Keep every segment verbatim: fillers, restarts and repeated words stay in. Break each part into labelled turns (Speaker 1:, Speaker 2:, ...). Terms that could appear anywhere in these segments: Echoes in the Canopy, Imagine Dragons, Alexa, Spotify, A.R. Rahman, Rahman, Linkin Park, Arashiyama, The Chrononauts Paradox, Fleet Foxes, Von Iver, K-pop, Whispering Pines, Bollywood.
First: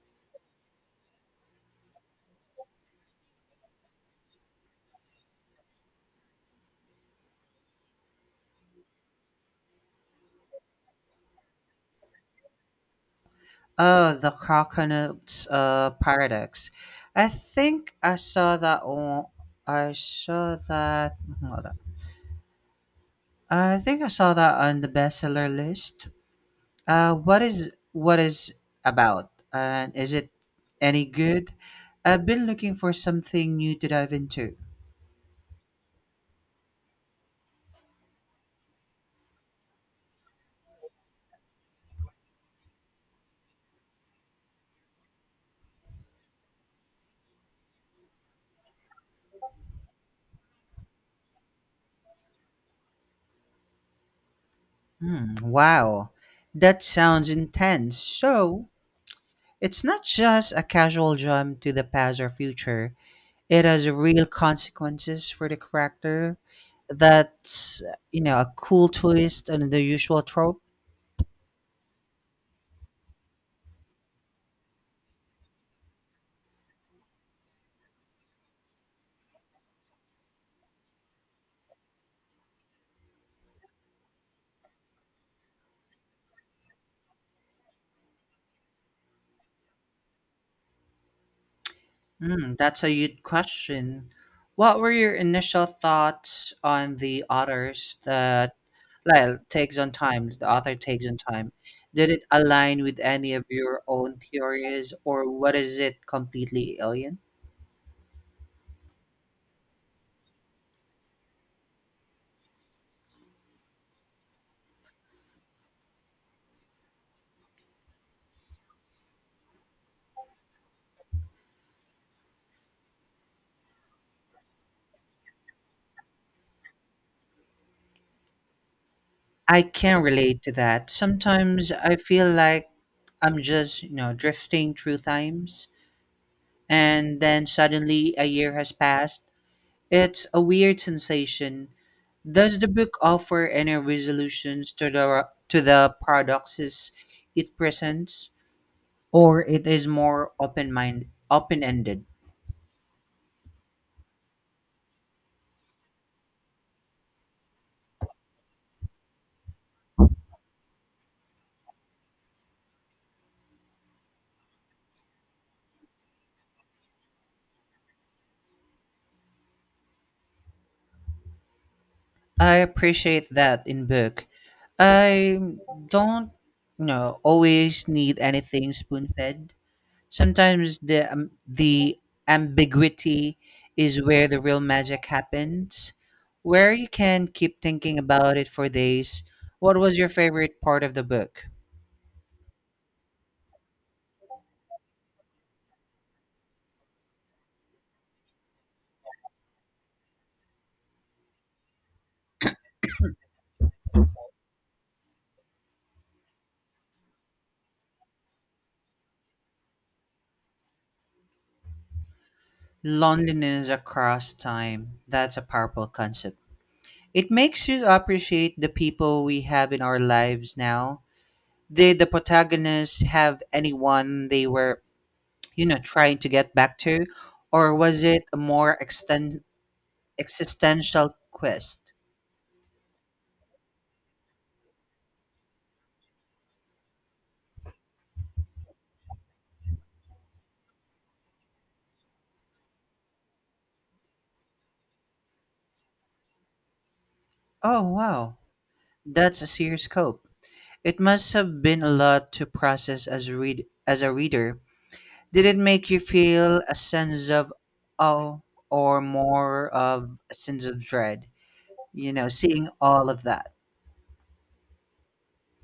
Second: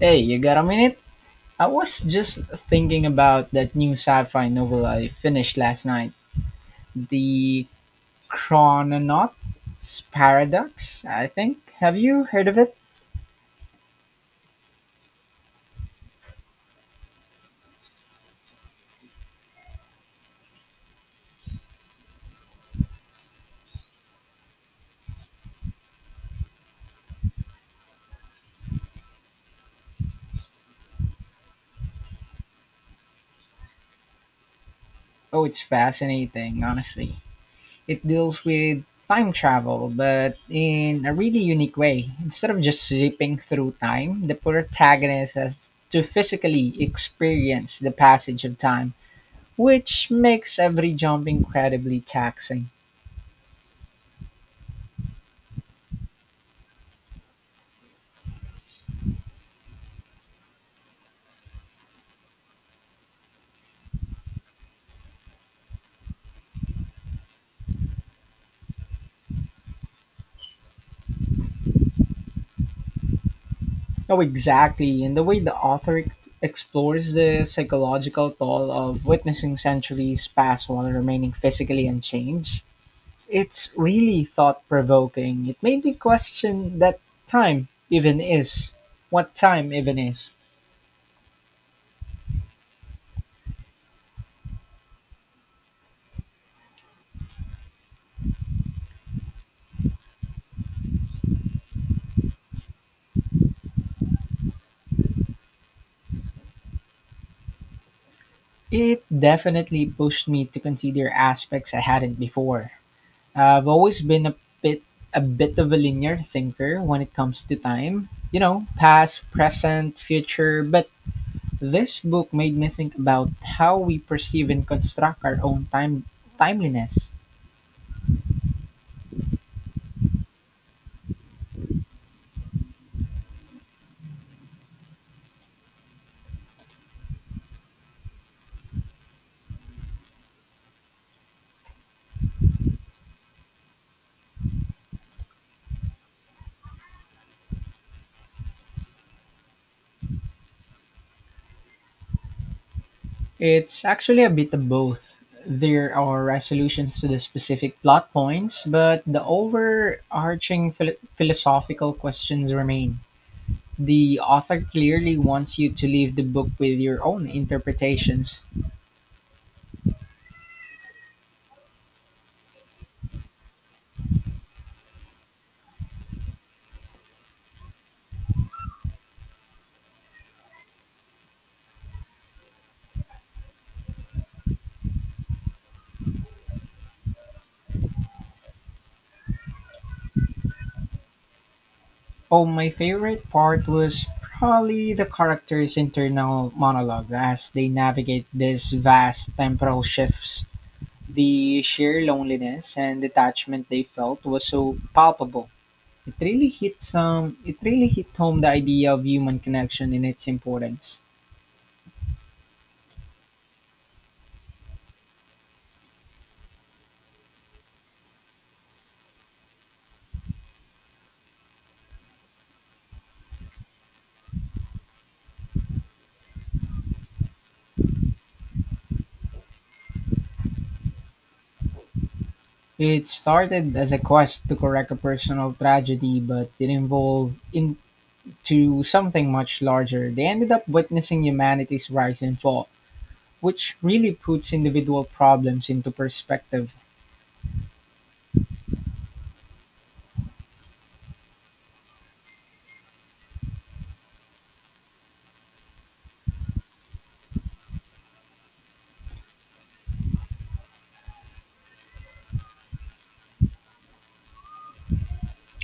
Speaker 1: Hey, you got a minute? I was just thinking about that new sci-fi novel I finished last night, The Chrononauts Paradox, I think. Have you heard of it?
Speaker 2: Oh, the coconut uh, paradox. I think I saw that on. I saw that. Hold on. I think I saw that on the bestseller list. Uh, what is what is about, and is it any good? I've been looking for something new to dive into.
Speaker 1: Oh, it's fascinating, honestly. It deals with time travel, but in a really unique way. Instead of just zipping through time, the protagonist has to physically experience the passage of time, which makes every jump incredibly taxing.
Speaker 2: Hmm, wow, that sounds intense. So it's not just a casual jump to the past or future. It has real consequences for the character. That's you know a cool twist and the usual trope.
Speaker 1: No, exactly. And the way the author ex- explores the psychological toll of witnessing centuries pass while remaining physically unchanged, it's really thought provoking. It made me question that time even is. What time even is.
Speaker 2: Mm, that's a good question. What were your initial thoughts on the authors that like, takes on time? The author takes on time. Did it align with any of your own theories, or what is it completely alien?
Speaker 1: It definitely pushed me to consider aspects I hadn't before. I've always been a bit a bit of a linear thinker when it comes to time. You know, past, present, future, but this book made me think about how we perceive and construct our own time timeliness.
Speaker 2: I can relate to that. Sometimes I feel like I'm just, you know, drifting through times, and then suddenly a year has passed. It's a weird sensation. Does the book offer any resolutions to the to the paradoxes it presents, or it is more open mind open ended?
Speaker 1: It's actually a bit of both. There are resolutions to the specific plot points, but the overarching phil- philosophical questions remain. The author clearly wants you to leave the book with your own interpretations.
Speaker 2: I appreciate that in book. I don't you know always need anything spoon fed. Sometimes the um, the ambiguity is where the real magic happens, where you can keep thinking about it for days. What was your favorite part of the book?
Speaker 1: Oh, my favorite part was probably the characters' internal monologue as they navigate these vast temporal shifts. The sheer loneliness and detachment they felt was so palpable. It really hit some it really hit home the idea of human connection and its importance.
Speaker 2: Loneliness across time. That's a powerful concept. It makes you appreciate the people we have in our lives now. Did the protagonists have anyone they were, you know, trying to get back to? Or was it a more exten- existential quest?
Speaker 1: It started as a quest to correct a personal tragedy, but it evolved into something much larger. They ended up witnessing humanity's rise and fall, which really puts individual problems into perspective.
Speaker 2: Oh, wow. That's a serious scope. It must have been a lot to process as read as a reader. Did it make you feel a sense of awe or more of a sense of dread? You know, seeing all of that.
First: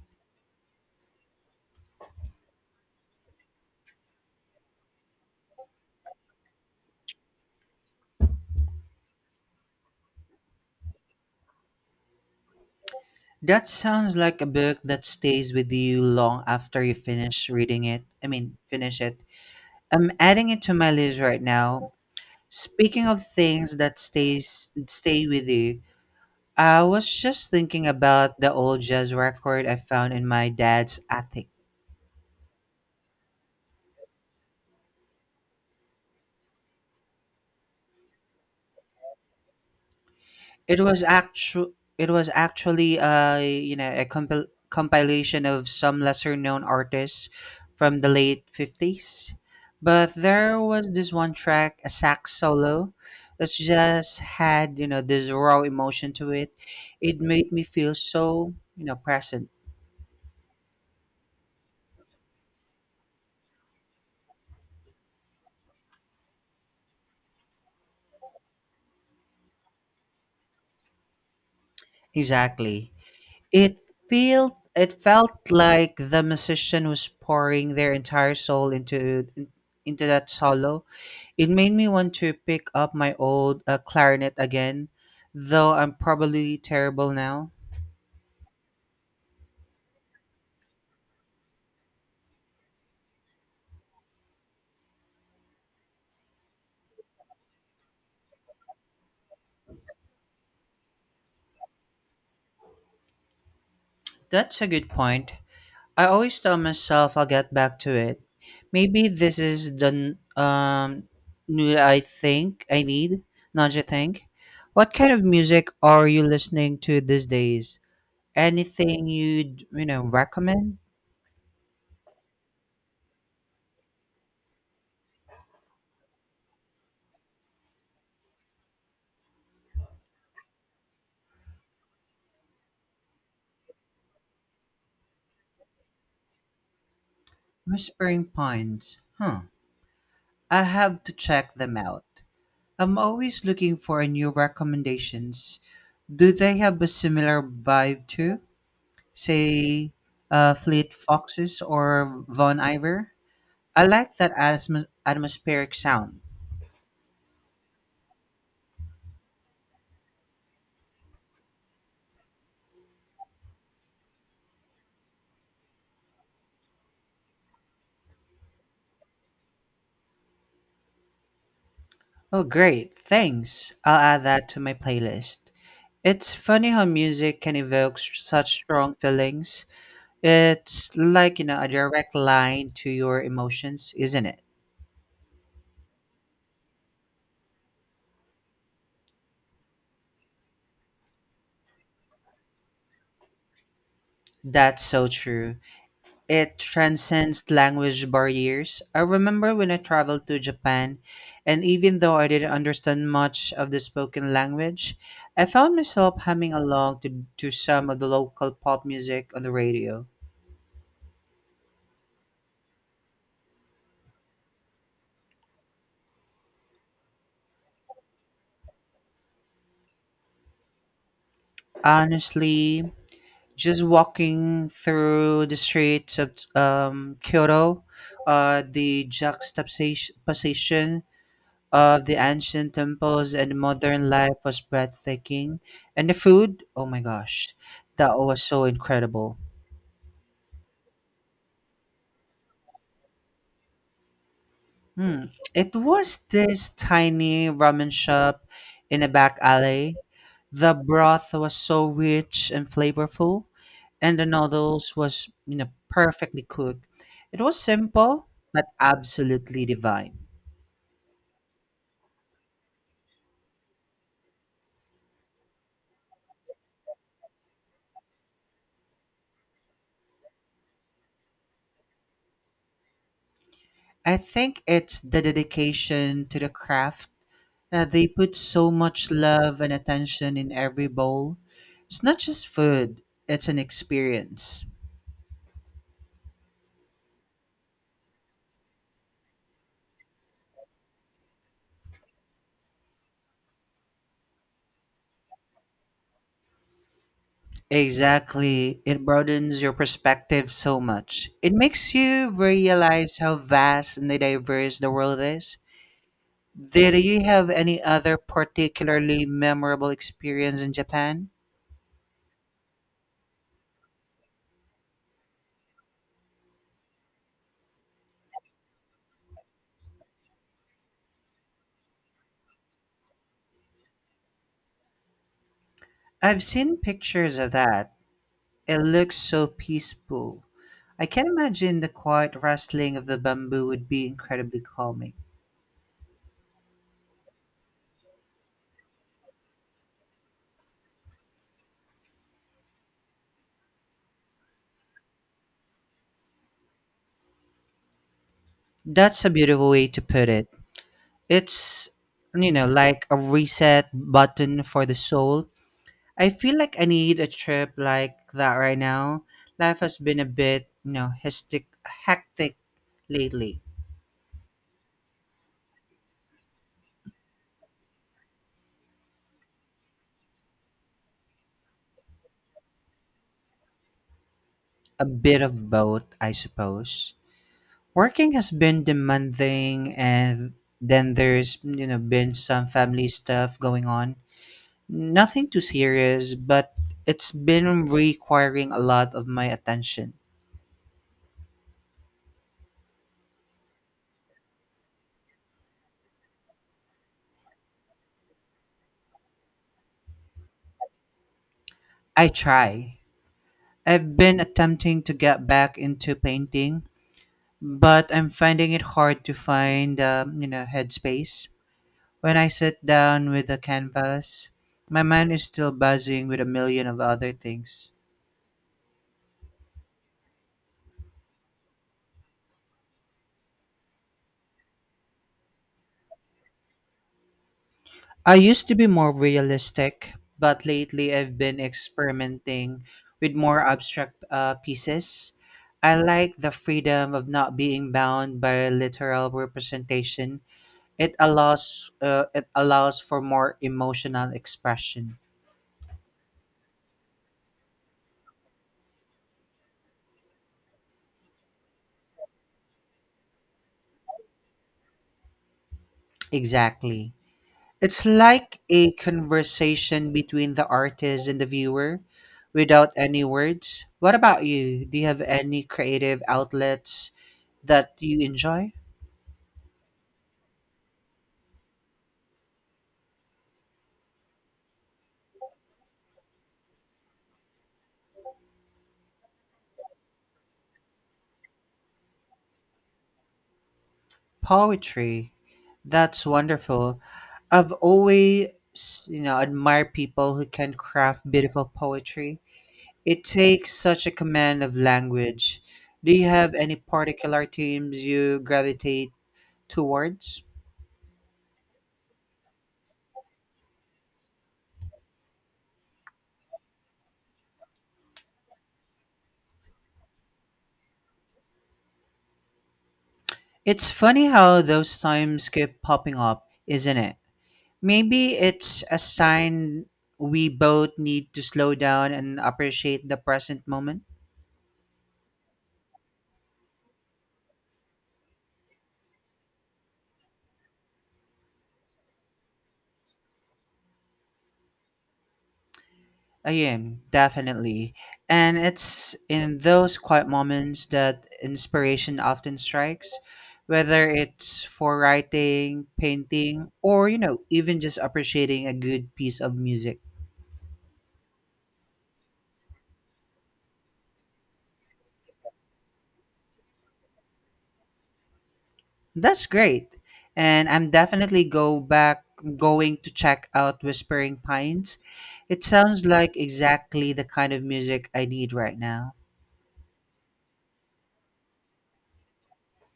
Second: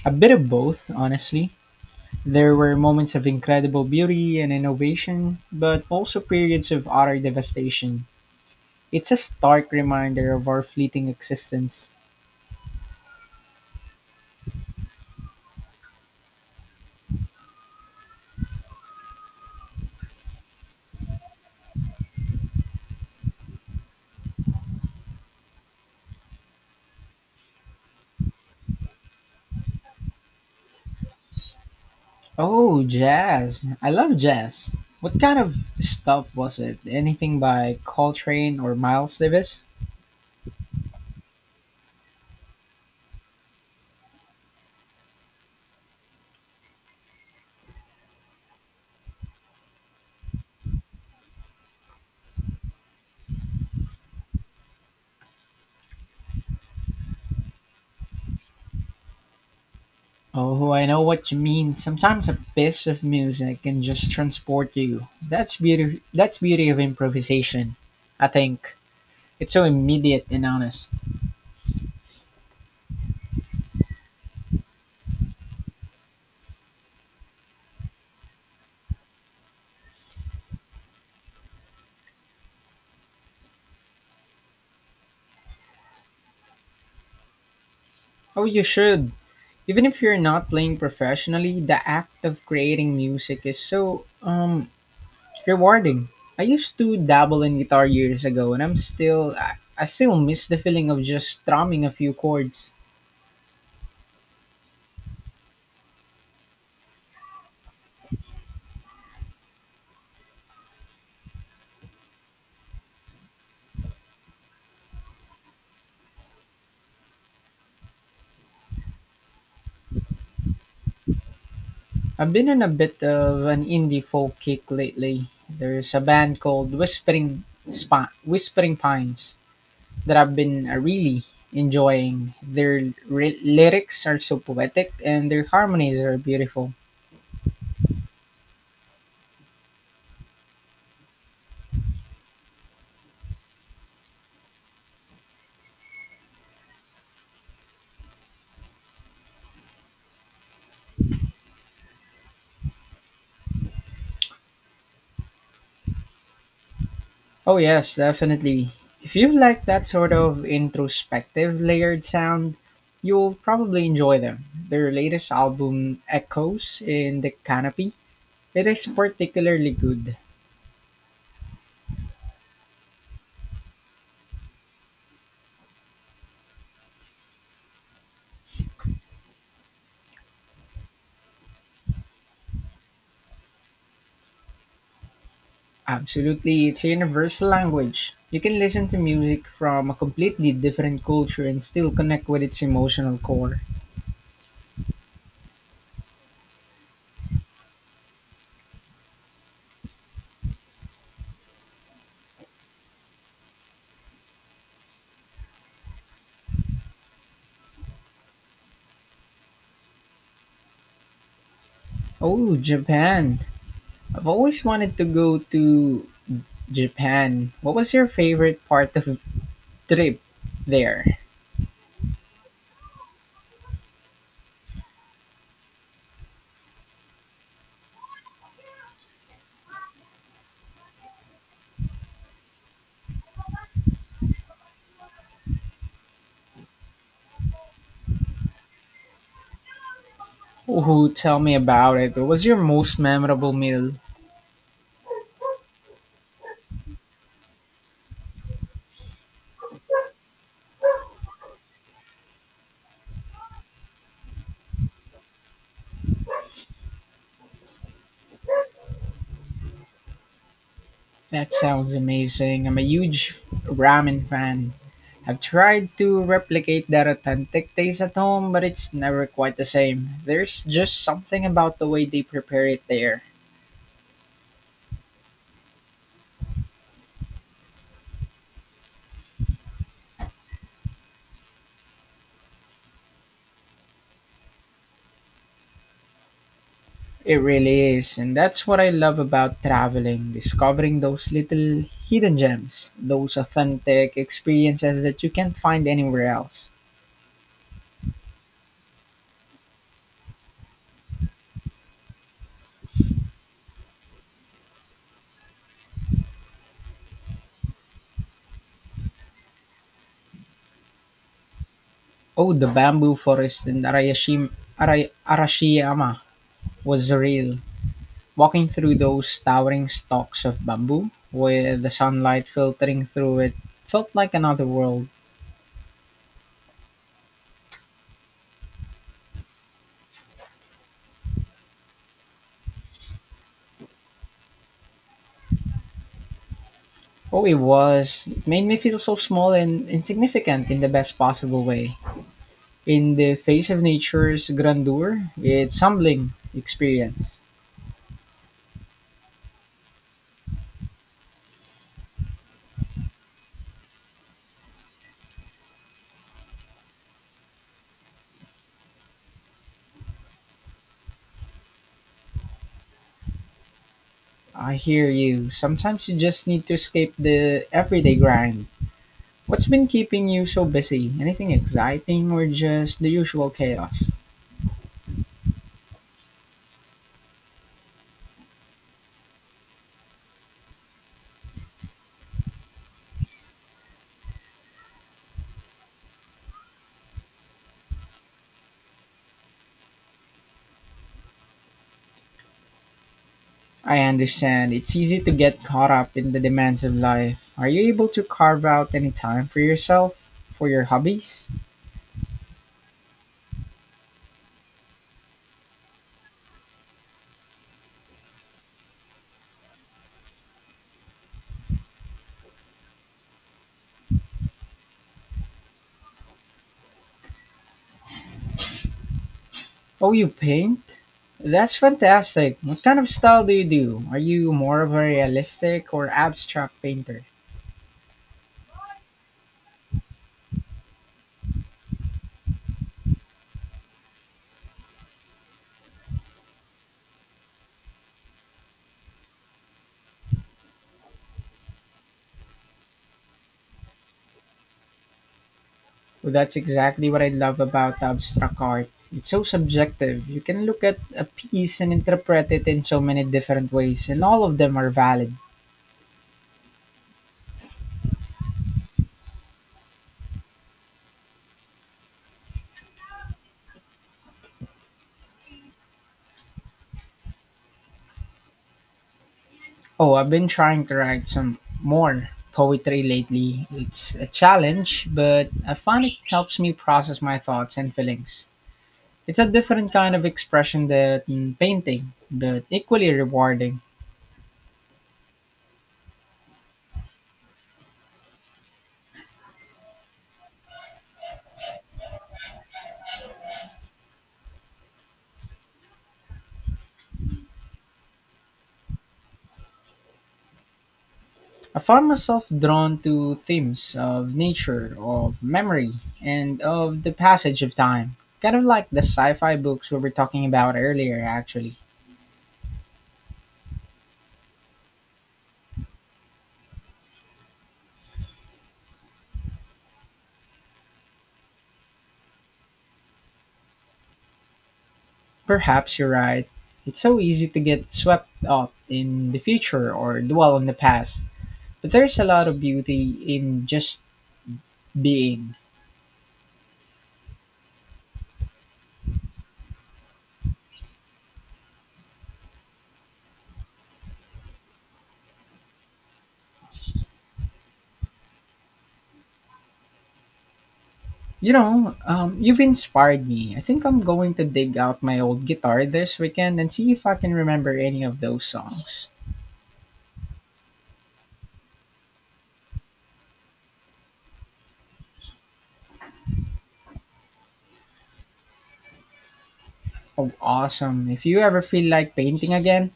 Speaker 1: A bit of both, honestly. There were moments of incredible beauty and innovation, but also periods of utter devastation. It's a stark reminder of our fleeting existence.
Speaker 2: That sounds like a book that stays with you long after you finish reading it. I mean, finish it. I'm adding it to my list right now. Speaking of things that stays stay with you, I was just thinking about the old jazz record I found in my dad's attic.
Speaker 1: Oh, jazz. I love jazz. What kind of stuff was it? Anything by Coltrane or Miles Davis?
Speaker 2: It was actu- it was actually a you know a compil- compilation of some lesser known artists from the late fifties. But there was this one track, a sax solo, that just had, you know, this raw emotion to it. It made me feel so, you know, present.
Speaker 1: Oh, I know what you mean. Sometimes a piece of music can just transport you. That's beauty that's beauty of improvisation, I think. It's so immediate and honest.
Speaker 2: Exactly. It felt it felt like the musician was pouring their entire soul into into that solo. It made me want to pick up my old uh, clarinet again, though I'm probably terrible now.
Speaker 1: Oh, you should. Even if you're not playing professionally, the act of creating music is so um rewarding. I used to dabble in guitar years ago, and I'm still I, I still miss the feeling of just strumming a few chords.
Speaker 2: That's a good point. I always tell myself I'll get back to it. Maybe this is the n- um new I think I need. Not you think? What kind of music are you listening to these days? Anything you'd you know recommend?
Speaker 1: I've been in a bit of an indie folk kick lately. There's a band called Whispering Spi- Whispering Pines that I've been uh, really enjoying. Their ry- lyrics are so poetic and their harmonies are beautiful.
Speaker 2: Whispering Pines. Huh. I have to check them out. I'm always looking for new recommendations. Do they have a similar vibe too? Say, uh, Fleet Foxes or Von Iver? I like that atmos- atmospheric sound.
Speaker 1: Oh yes, definitely. If you like that sort of introspective layered sound, you'll probably enjoy them. Their latest album, Echoes in the Canopy, it is particularly good.
Speaker 2: Oh, great. Thanks. I'll add that to my playlist. It's funny how music can evoke s- such strong feelings. It's like, you know, a direct line to your emotions, isn't it?
Speaker 1: Absolutely, it's a universal language. You can listen to music from a completely different culture and still connect with its emotional core.
Speaker 2: That's so true. It transcends language barriers. I remember when I traveled to Japan, and even though I didn't understand much of the spoken language, I found myself humming along to, to some of the local pop music on the radio.
Speaker 1: Oh, Japan. I've always wanted to go to Japan. What was your favorite part of the trip there?
Speaker 2: Honestly, just walking through the streets of um, Kyoto, uh, the juxtaposition of the ancient temples and modern life was breathtaking. And the food, oh my gosh, that was so incredible.
Speaker 1: Ooh, tell me about it. What was your most memorable meal?
Speaker 2: Hmm. It was this tiny ramen shop in a back alley. The broth was so rich and flavorful, and the noodles was you know perfectly cooked. It was simple but absolutely divine.
Speaker 1: That sounds amazing. I'm a huge ramen fan. I've tried to replicate that authentic taste at home, but it's never quite the same. There's just something about the way they prepare it there.
Speaker 2: I think it's the dedication to the craft. Uh, they put so much love and attention in every bowl. It's not just food, it's an experience.
Speaker 1: It really is, and that's what I love about traveling, discovering those little hidden gems, those authentic experiences that you can't find anywhere else.
Speaker 2: Exactly. It broadens your perspective so much. It makes you realize how vast and diverse the world is. Did you have any other particularly memorable experience in Japan?
Speaker 1: Oh, the bamboo forest in Arayashim, Aray, Arashiyama was real. Walking through those towering stalks of bamboo, with the sunlight filtering through it, felt like another world.
Speaker 2: I've seen pictures of that. It looks so peaceful. I can imagine the quiet rustling of the bamboo would be incredibly calming.
Speaker 1: Oh, it was. It made me feel so small and insignificant in the best possible way. In the face of nature's grandeur, it's humbling experience.
Speaker 2: That's a beautiful way to put it. It's, you know, like a reset button for the soul. I feel like I need a trip like that right now. Life has been a bit, you know, hectic, hectic lately.
Speaker 1: I hear you. Sometimes you just need to escape the everyday grind. What's been keeping you so busy? Anything exciting or just the usual chaos?
Speaker 2: A bit of both, I suppose. Working has been demanding, and then there's, you know, been some family stuff going on. Nothing too serious, but it's been requiring a lot of my attention.
Speaker 1: I understand. It's easy to get caught up in the demands of life. Are you able to carve out any time for yourself, for your hobbies?
Speaker 2: I try. I've been attempting to get back into painting, but I'm finding it hard to find, um, you know, headspace. When I sit down with a canvas, my mind is still buzzing with a million of other things.
Speaker 1: Oh, you paint? That's fantastic. What kind of style do you do? Are you more of a realistic or abstract painter?
Speaker 2: I used to be more realistic, but lately I've been experimenting with more abstract uh, pieces. I like the freedom of not being bound by a literal representation. It allows uh, it allows for more emotional expression.
Speaker 1: Well, that's exactly what I love about abstract art. It's so subjective. You can look at a piece and interpret it in so many different ways, and all of them are valid.
Speaker 2: Exactly. It's like a conversation between the artist and the viewer without any words. What about you? Do you have any creative outlets that you enjoy?
Speaker 1: Oh, I've been trying to write some more poetry lately. It's a challenge, but I find it helps me process my thoughts and feelings. It's a different kind of expression than painting, but equally rewarding.
Speaker 2: Poetry. That's wonderful. I've always, you know, admired people who can craft beautiful poetry. It takes such a command of language. Do you have any particular themes you gravitate towards?
Speaker 1: I found myself drawn to themes of nature, of memory, and of the passage of time. Kind of like the sci fi books we were talking about earlier, actually.
Speaker 2: It's funny how those times keep popping up, isn't it? Maybe it's a sign we both need to slow down and appreciate the present moment.
Speaker 1: Perhaps you're right. It's so easy to get swept up in the future or dwell on the past. There's a lot of beauty in just being.
Speaker 2: I am, definitely. And it's in those quiet moments that inspiration often strikes, whether it's for writing, painting, or, you know, even just appreciating a good piece of music.
Speaker 1: You know, um, you've inspired me. I think I'm going to dig out my old guitar this weekend and see if I can remember any of those songs.
Speaker 2: That's great. And I'm definitely go back going to check out Whispering Pines. It sounds like exactly the kind of music I need right now.
Speaker 1: Oh, awesome. If you ever feel like painting again,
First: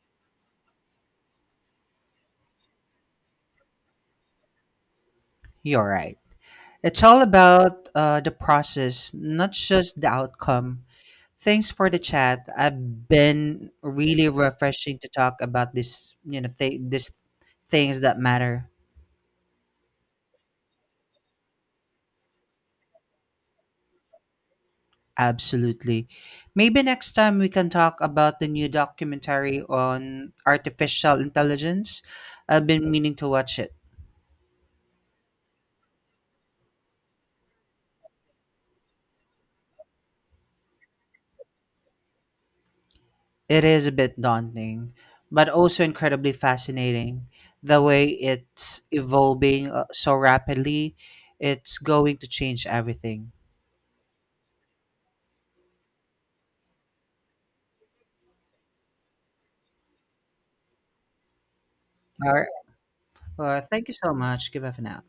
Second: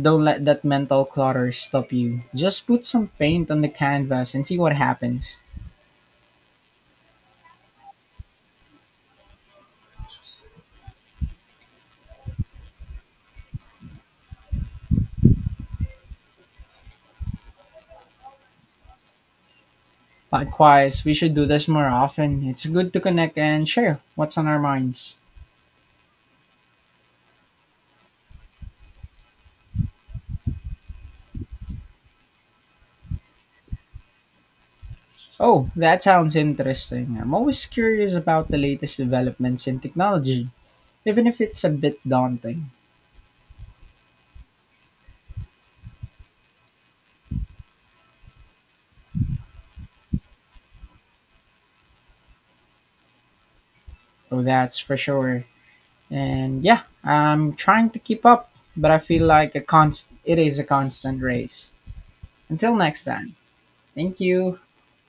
Speaker 1: don't let that mental clutter stop you. Just put some paint on the canvas and see what happens.
Speaker 2: You're right. It's all about uh, the process, not just the outcome. Thanks for the chat. I've been really refreshing to talk about this, you know, th- this things that matter.
Speaker 1: Likewise, we should do this more often. It's good to connect and share what's on our minds.
Speaker 2: Absolutely. Maybe next time we can talk about the new documentary on artificial intelligence. I've been meaning to watch it.
Speaker 1: Oh, that sounds interesting. I'm always curious about the latest developments in technology, even if it's a bit daunting.
Speaker 2: It is a bit daunting, but also incredibly fascinating. The way it's evolving uh, so rapidly, it's going to change everything.
Speaker 1: Oh, that's for sure. And yeah, I'm trying to keep up, but I feel like a const- it is a constant race.
Speaker 2: All right.
Speaker 1: Until next time,
Speaker 2: Well, thank you so
Speaker 1: thank
Speaker 2: much.
Speaker 1: you.
Speaker 2: Give up for now.